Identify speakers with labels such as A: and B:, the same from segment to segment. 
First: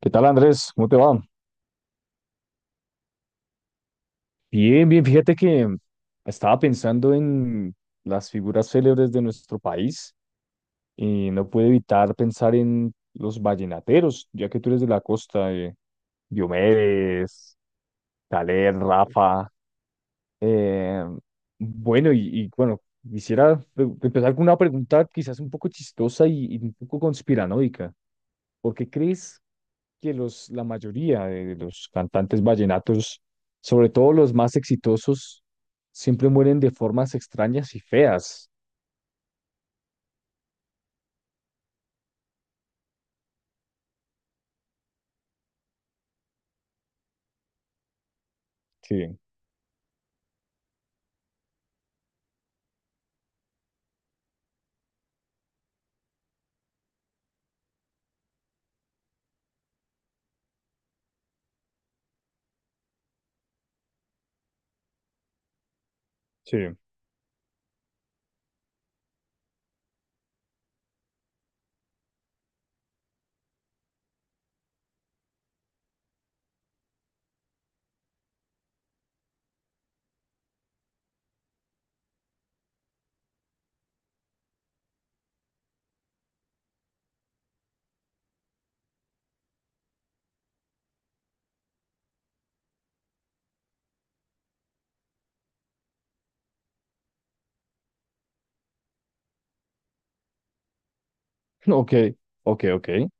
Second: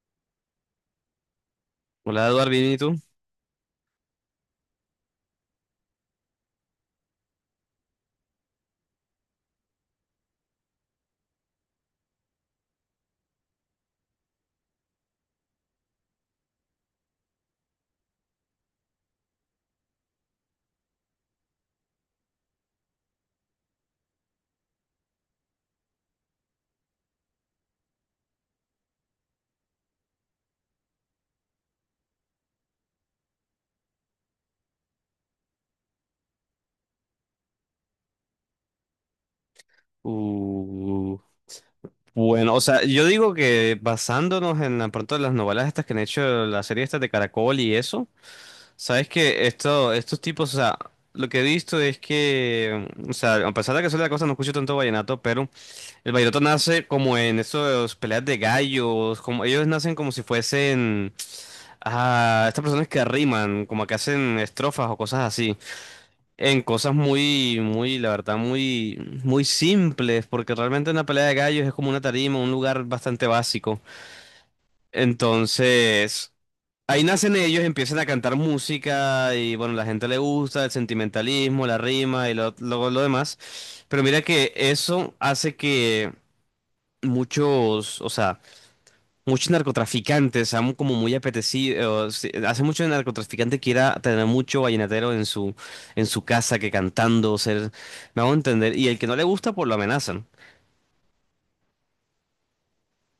A: ¿Qué tal, Andrés? ¿Cómo te va?
B: Hola, Eduardo, ¿bien y tú?
A: Bien, bien. Fíjate que estaba pensando en las figuras célebres de nuestro país y no pude evitar pensar en los vallenateros, ya que tú eres de la costa. Diomedes, Caler, Rafa. eh, bueno, y, bueno, quisiera empezar con una pregunta quizás un poco chistosa y, un poco conspiranoica. ¿Por qué crees que la mayoría de los cantantes vallenatos, sobre todo los más exitosos, siempre mueren de formas extrañas y feas?
B: Uh, bueno, o sea, yo digo que basándonos en pronto en las novelas estas que han hecho, la serie estas de Caracol y eso, sabes
A: Sí,
B: que esto, estos tipos, o sea, lo que he visto es que, o sea, a pesar de que soy de la costa, no escucho tanto vallenato, pero el vallenato nace como en esos peleas de gallos, como ellos nacen como si fuesen, ah, estas personas que riman, como que hacen estrofas o cosas así. En
A: sí.
B: cosas muy, muy, la verdad, muy, muy simples, porque realmente una pelea de gallos es como una tarima, un lugar bastante básico. Entonces, ahí nacen ellos, empiezan a cantar música y bueno, la gente le gusta, el sentimentalismo, la rima y lo demás. Pero mira que eso hace que muchos, o sea, muchos narcotraficantes, han como muy apetecidos. Hace mucho narcotraficante quiera tener mucho vallenatero en en su casa que cantando, ser, me hago entender. Y el que no le gusta, pues lo amenazan.
A: Ok, ok, ok.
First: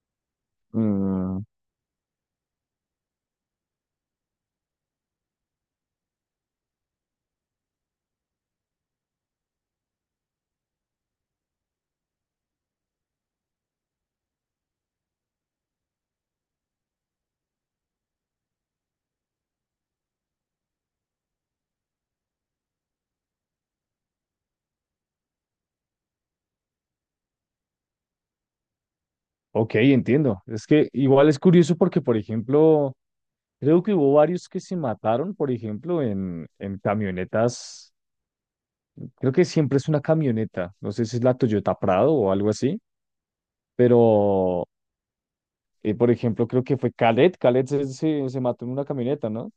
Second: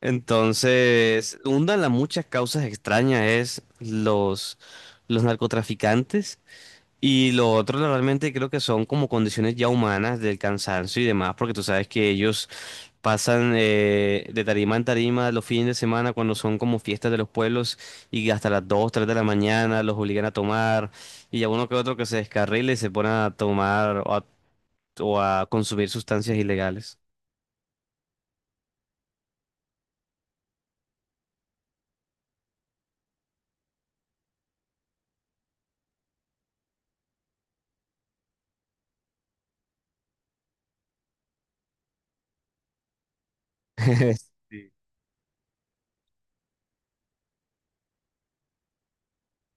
B: Entonces,
A: Mm,
B: una de las muchas causas extrañas es los narcotraficantes. Y lo otro realmente creo que son como condiciones ya humanas del cansancio y demás, porque tú sabes que ellos pasan de tarima en tarima los fines de semana cuando son como fiestas de los pueblos y hasta las 2 3 de la mañana los obligan a tomar y a uno que otro que se descarrile y se pone a tomar o a consumir sustancias ilegales.
A: ok, entiendo. Es que igual es curioso porque, por ejemplo, creo que hubo varios que se mataron, por ejemplo, en camionetas. Creo que siempre es una camioneta. No sé si es la Toyota Prado o algo así, pero,
B: Sí.
A: por ejemplo, creo que fue Khaled. Khaled se mató en una camioneta, ¿no?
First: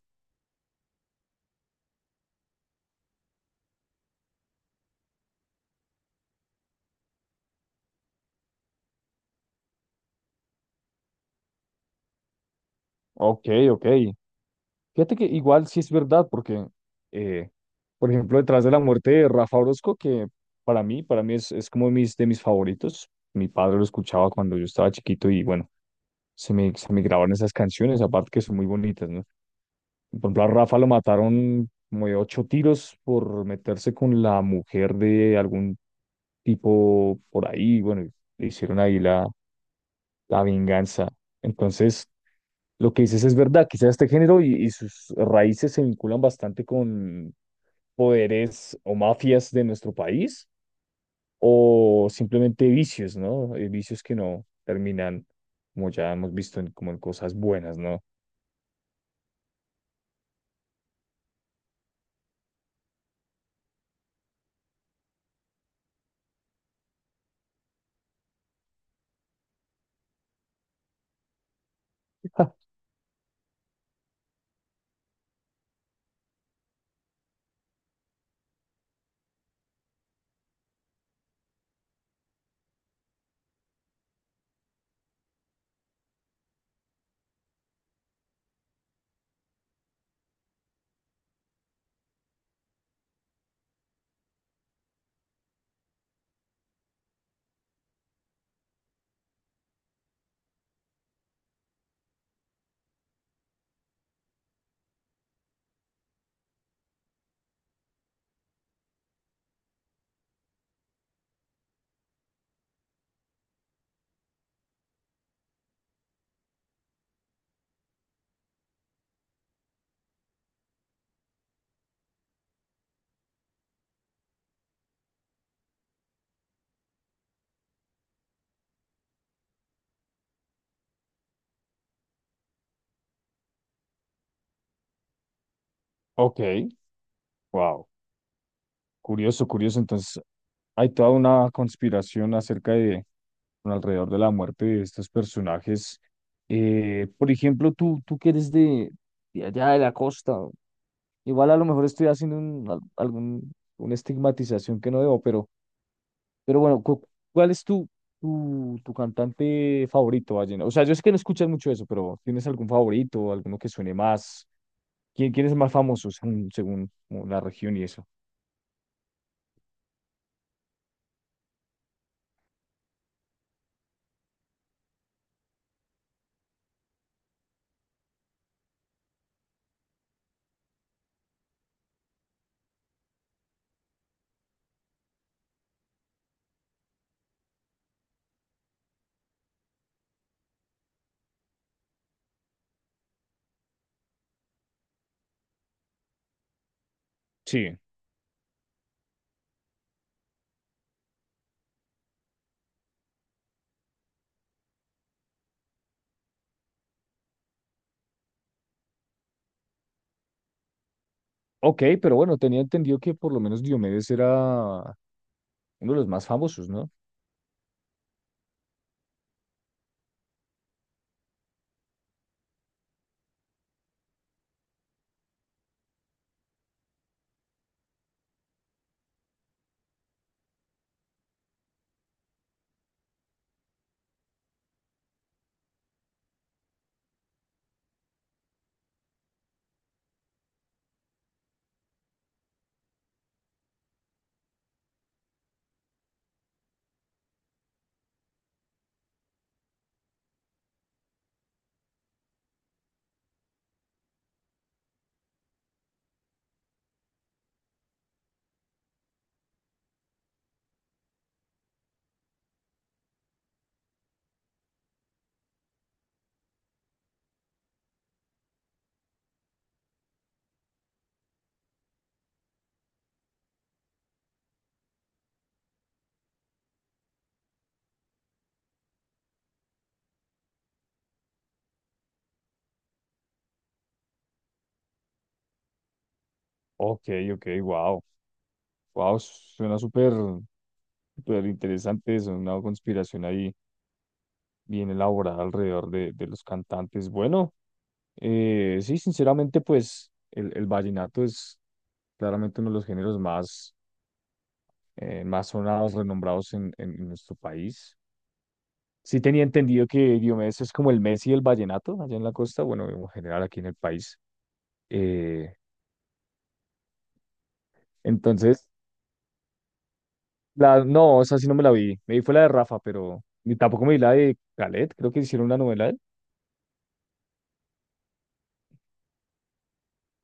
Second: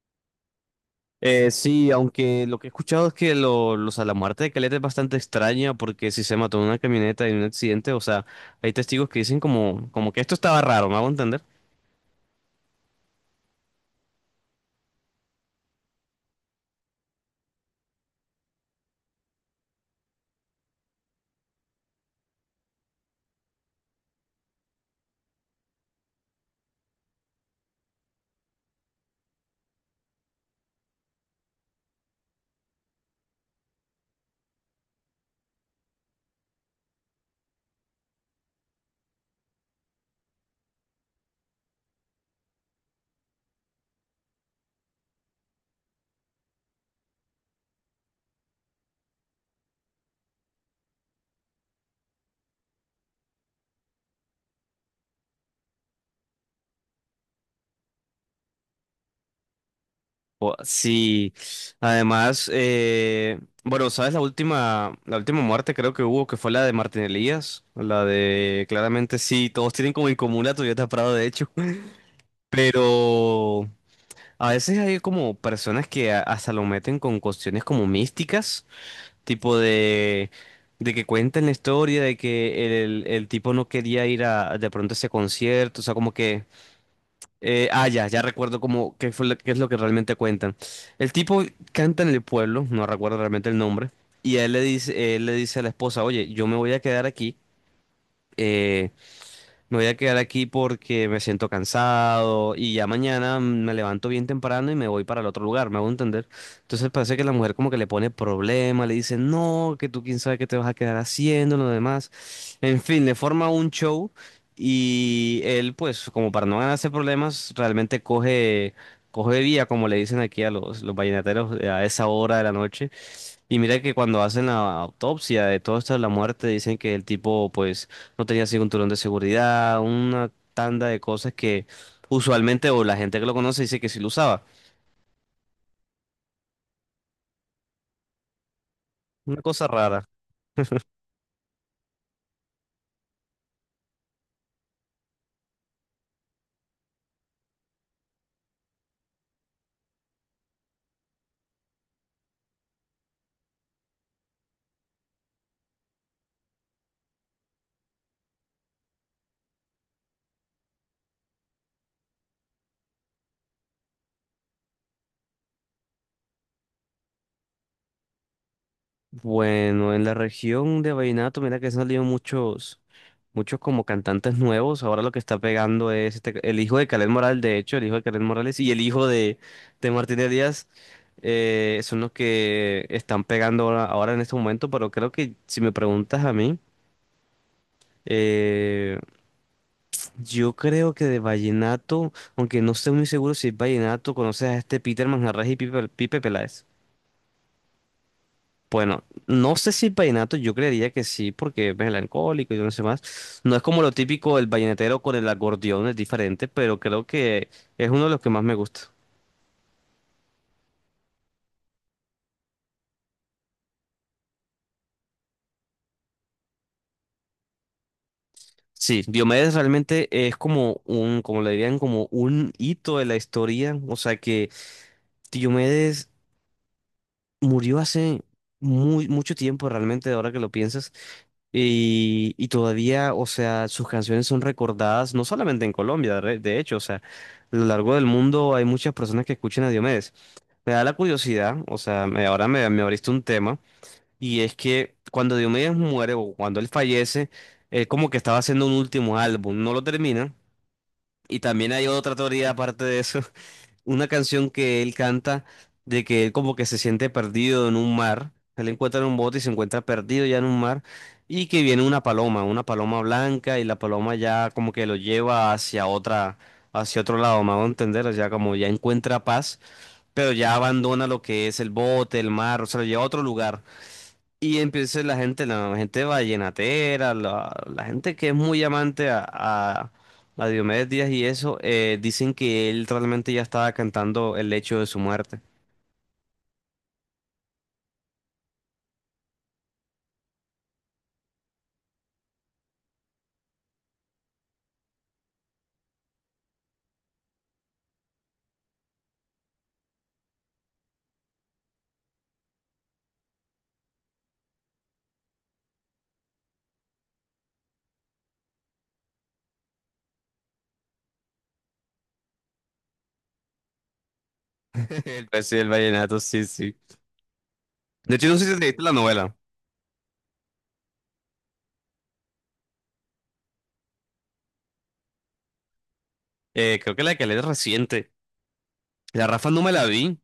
B: Sí, aunque lo que he escuchado es que los a la muerte de Caleta es bastante extraña porque si se mató en una camioneta en un accidente, o sea, hay testigos que dicen como, como que esto estaba raro, ¿me hago entender?
A: Ok, ok. Fíjate que igual sí es verdad, porque, eh, por ejemplo, detrás de la muerte de Rafa Orozco, que para mí es como de de mis favoritos. Mi padre lo escuchaba cuando yo estaba chiquito y bueno, se me grabaron esas canciones, aparte que son muy bonitas, ¿no? Por ejemplo, a Rafa lo mataron como de 8 tiros por meterse con la mujer de algún tipo por ahí, bueno, le hicieron ahí la venganza. Entonces, lo que dices es verdad, quizás este género y sus raíces se vinculan bastante con poderes o mafias de nuestro país o simplemente vicios, ¿no? Vicios que no terminan, como ya hemos visto, como en cosas buenas, ¿no?
B: Sí, además, bueno, ¿sabes la última muerte creo que hubo, que fue la de Martín Elías? La de, claramente sí, todos tienen como en común la Toyota Prado, de hecho,
A: Ja,
B: pero a veces hay como personas que hasta lo meten con cuestiones como místicas, tipo de que cuentan la historia, de que el tipo no quería ir a de pronto a ese concierto, o sea, como que... ya, ya recuerdo cómo, qué es lo que realmente cuentan. El tipo canta en el pueblo, no recuerdo realmente el nombre, y él le dice a la esposa, oye, yo me voy a quedar aquí, eh, me voy a quedar aquí porque me siento cansado y ya mañana me levanto bien temprano y me voy para el otro lugar, me hago entender. Entonces parece que la mujer como que le pone problema, le dice, no, que tú quién sabe qué te vas a quedar haciendo, lo demás. En fin, le forma un show y él pues como para no ganarse problemas, realmente coge vía, como le dicen aquí a los vallenateros a esa hora de la noche y mira que cuando hacen la autopsia de todo esto de la muerte, dicen que el tipo pues no tenía cinturón de seguridad, una tanda de cosas que usualmente o la gente que lo conoce dice que sí lo usaba.
A: ok, wow,
B: Una
A: curioso,
B: cosa
A: curioso.
B: rara.
A: Entonces, hay toda una conspiración acerca de, bueno, alrededor de la muerte de estos personajes. Por ejemplo, tú que eres de allá de la costa. Igual a lo mejor estoy haciendo una estigmatización que no debo, pero bueno, ¿cuál es tu cantante favorito, vallenato? O sea, yo sé que no escuchas mucho eso, pero ¿tienes algún favorito, alguno que suene más? Quién es el más famoso según, según como la región y eso?
B: Bueno, en la región de vallenato, mira que han salido muchos, muchos como cantantes nuevos. Ahora lo que está pegando es el hijo de Kaleth Morales, de hecho, el hijo de Kaleth Morales y el hijo de Martínez Díaz son los que están pegando ahora, ahora en este momento, pero creo que si me preguntas a mí... Eh, yo creo que de vallenato, aunque no estoy muy seguro si es vallenato, conoces a este Peter Manjarrés y Pipe, Pipe Peláez.
A: Sí.
B: Bueno, no sé si es vallenato, yo creería que sí, porque es melancólico y no sé más. No es como lo típico del vallenatero con el acordeón, es diferente, pero creo que es uno de los que más me gusta.
A: Ok, pero bueno, tenía entendido que por lo menos Diomedes era uno de los más famosos, ¿no?
B: Sí, Diomedes realmente es como un, como le dirían, como un hito de la historia. O sea que Diomedes murió hace muy, mucho tiempo realmente, ahora que lo piensas. Y todavía, o sea, sus canciones son recordadas no solamente en Colombia, de hecho, o sea, a lo largo del mundo hay muchas personas que escuchan a Diomedes. Me da la curiosidad, o sea, ahora me abriste un tema, y es que cuando Diomedes muere o cuando él fallece, él como que estaba haciendo un último álbum, no lo termina, y también hay otra teoría aparte de eso, una canción que él canta de que él como que se siente perdido en un mar. Él encuentra un bote y se encuentra perdido ya en un mar y que viene una paloma blanca y la paloma ya como que lo lleva hacia otra, hacia otro lado, me hago entender, o sea, como ya encuentra paz, pero ya abandona lo que es el bote, el mar, o sea, lo lleva a otro lugar. Y empieza la gente vallenatera, la gente que es muy amante a Diomedes Díaz y eso, dicen que él realmente ya estaba cantando el hecho de su muerte.
A: Ok, ok, wow. Wow, suena súper, súper interesante eso, una conspiración ahí, bien elaborada alrededor de los cantantes. Bueno, sí, sinceramente, pues el vallenato es claramente uno de los géneros más, más sonados, renombrados en nuestro país. Sí tenía entendido que Diomedes es como el Messi del vallenato allá en la costa, bueno, en general aquí en el país.
B: El
A: Eh,
B: precio del vallenato, sí, sí. De hecho, no sé si te
A: entonces,
B: viste la novela.
A: la, no, esa sí no me la vi. Me vi fue la de Rafa, pero ni tampoco me vi la de Calet, creo que hicieron una novela de él.
B: Creo que la que leí es reciente. La Rafa no me la vi,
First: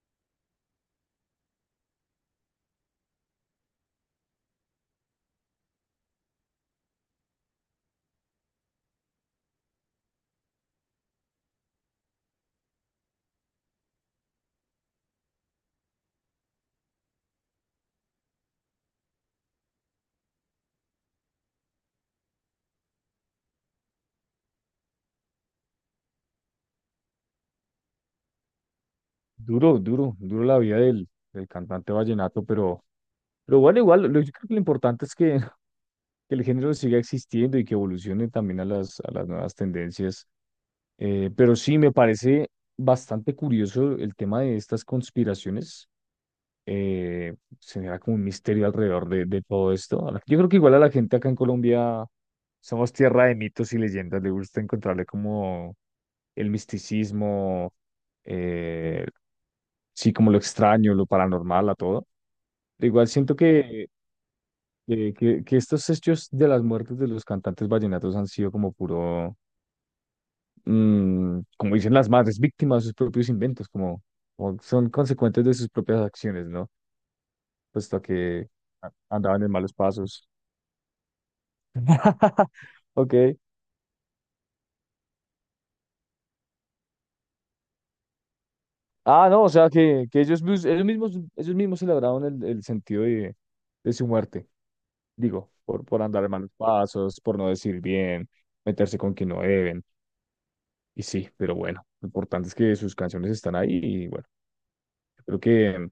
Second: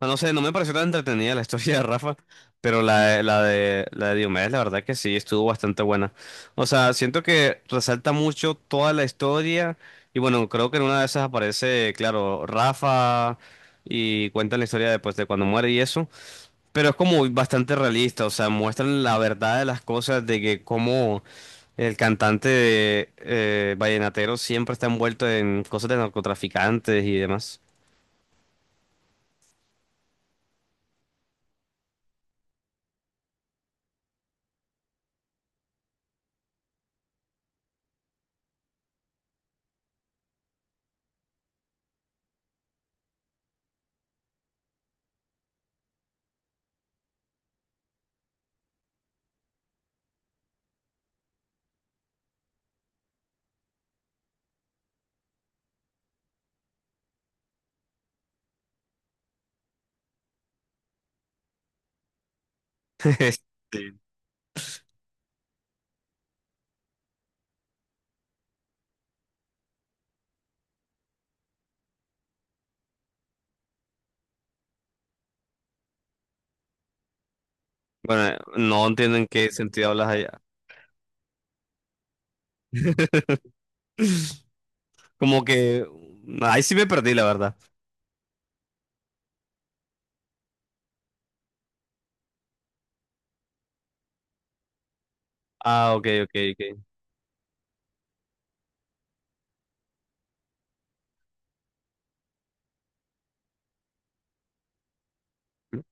B: no no sé, no me pareció tan entretenida la historia de Rafa, pero la de Diomedes, la verdad que sí, estuvo bastante buena. O sea, siento que resalta mucho toda la historia y bueno, creo que en una de esas aparece, claro, Rafa y cuentan la historia después de cuando muere y eso, pero es como bastante realista, o sea, muestran la verdad de las cosas, de que como el cantante vallenatero siempre está envuelto en cosas de narcotraficantes y demás.
A: Duro, duro, duro la vida del, del cantante vallenato, pero... Pero igual, igual, yo creo que lo importante es que, que el género siga existiendo y que evolucione también a a las nuevas tendencias. Pero sí, me parece bastante curioso el tema de estas conspiraciones. Se genera como un misterio alrededor de todo esto. Yo creo que igual a la gente acá en Colombia somos tierra de mitos y leyendas. Le gusta encontrarle como el misticismo, eh, sí, como lo extraño, lo paranormal a todo. Pero igual siento que
B: Sí.
A: que estos hechos de las muertes de los cantantes vallenatos han sido como puro, mm, como dicen las madres, víctimas de sus propios inventos, como, como son consecuentes de sus propias acciones, ¿no? Puesto
B: Bueno,
A: que
B: no entiendo en
A: andaban
B: qué
A: en malos
B: sentido hablas
A: pasos.
B: allá.
A: Ok.
B: Como que ahí sí me perdí, la verdad.
A: Ah, no, o sea que ellos, ellos mismos celebraron el sentido de su muerte, digo,
B: Ah,
A: por
B: ok,
A: andar en
B: ok,
A: malos
B: ok.
A: pasos, por no decir bien, meterse con quien no deben, y sí, pero bueno, lo importante es que sus canciones están ahí y bueno. Yo creo que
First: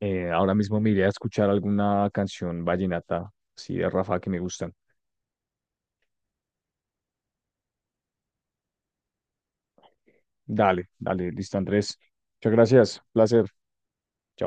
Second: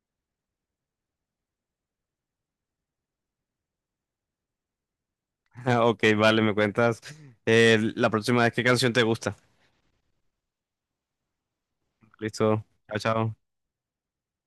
A: ahora mismo me iré a escuchar alguna canción vallenata, sí, de Rafa que me gustan.
B: Ok, vale, me cuentas la próxima vez qué canción te gusta.
A: Dale, dale, listo, Andrés. Muchas
B: Listo. Chao,
A: gracias, placer.
B: chao.
A: Chao.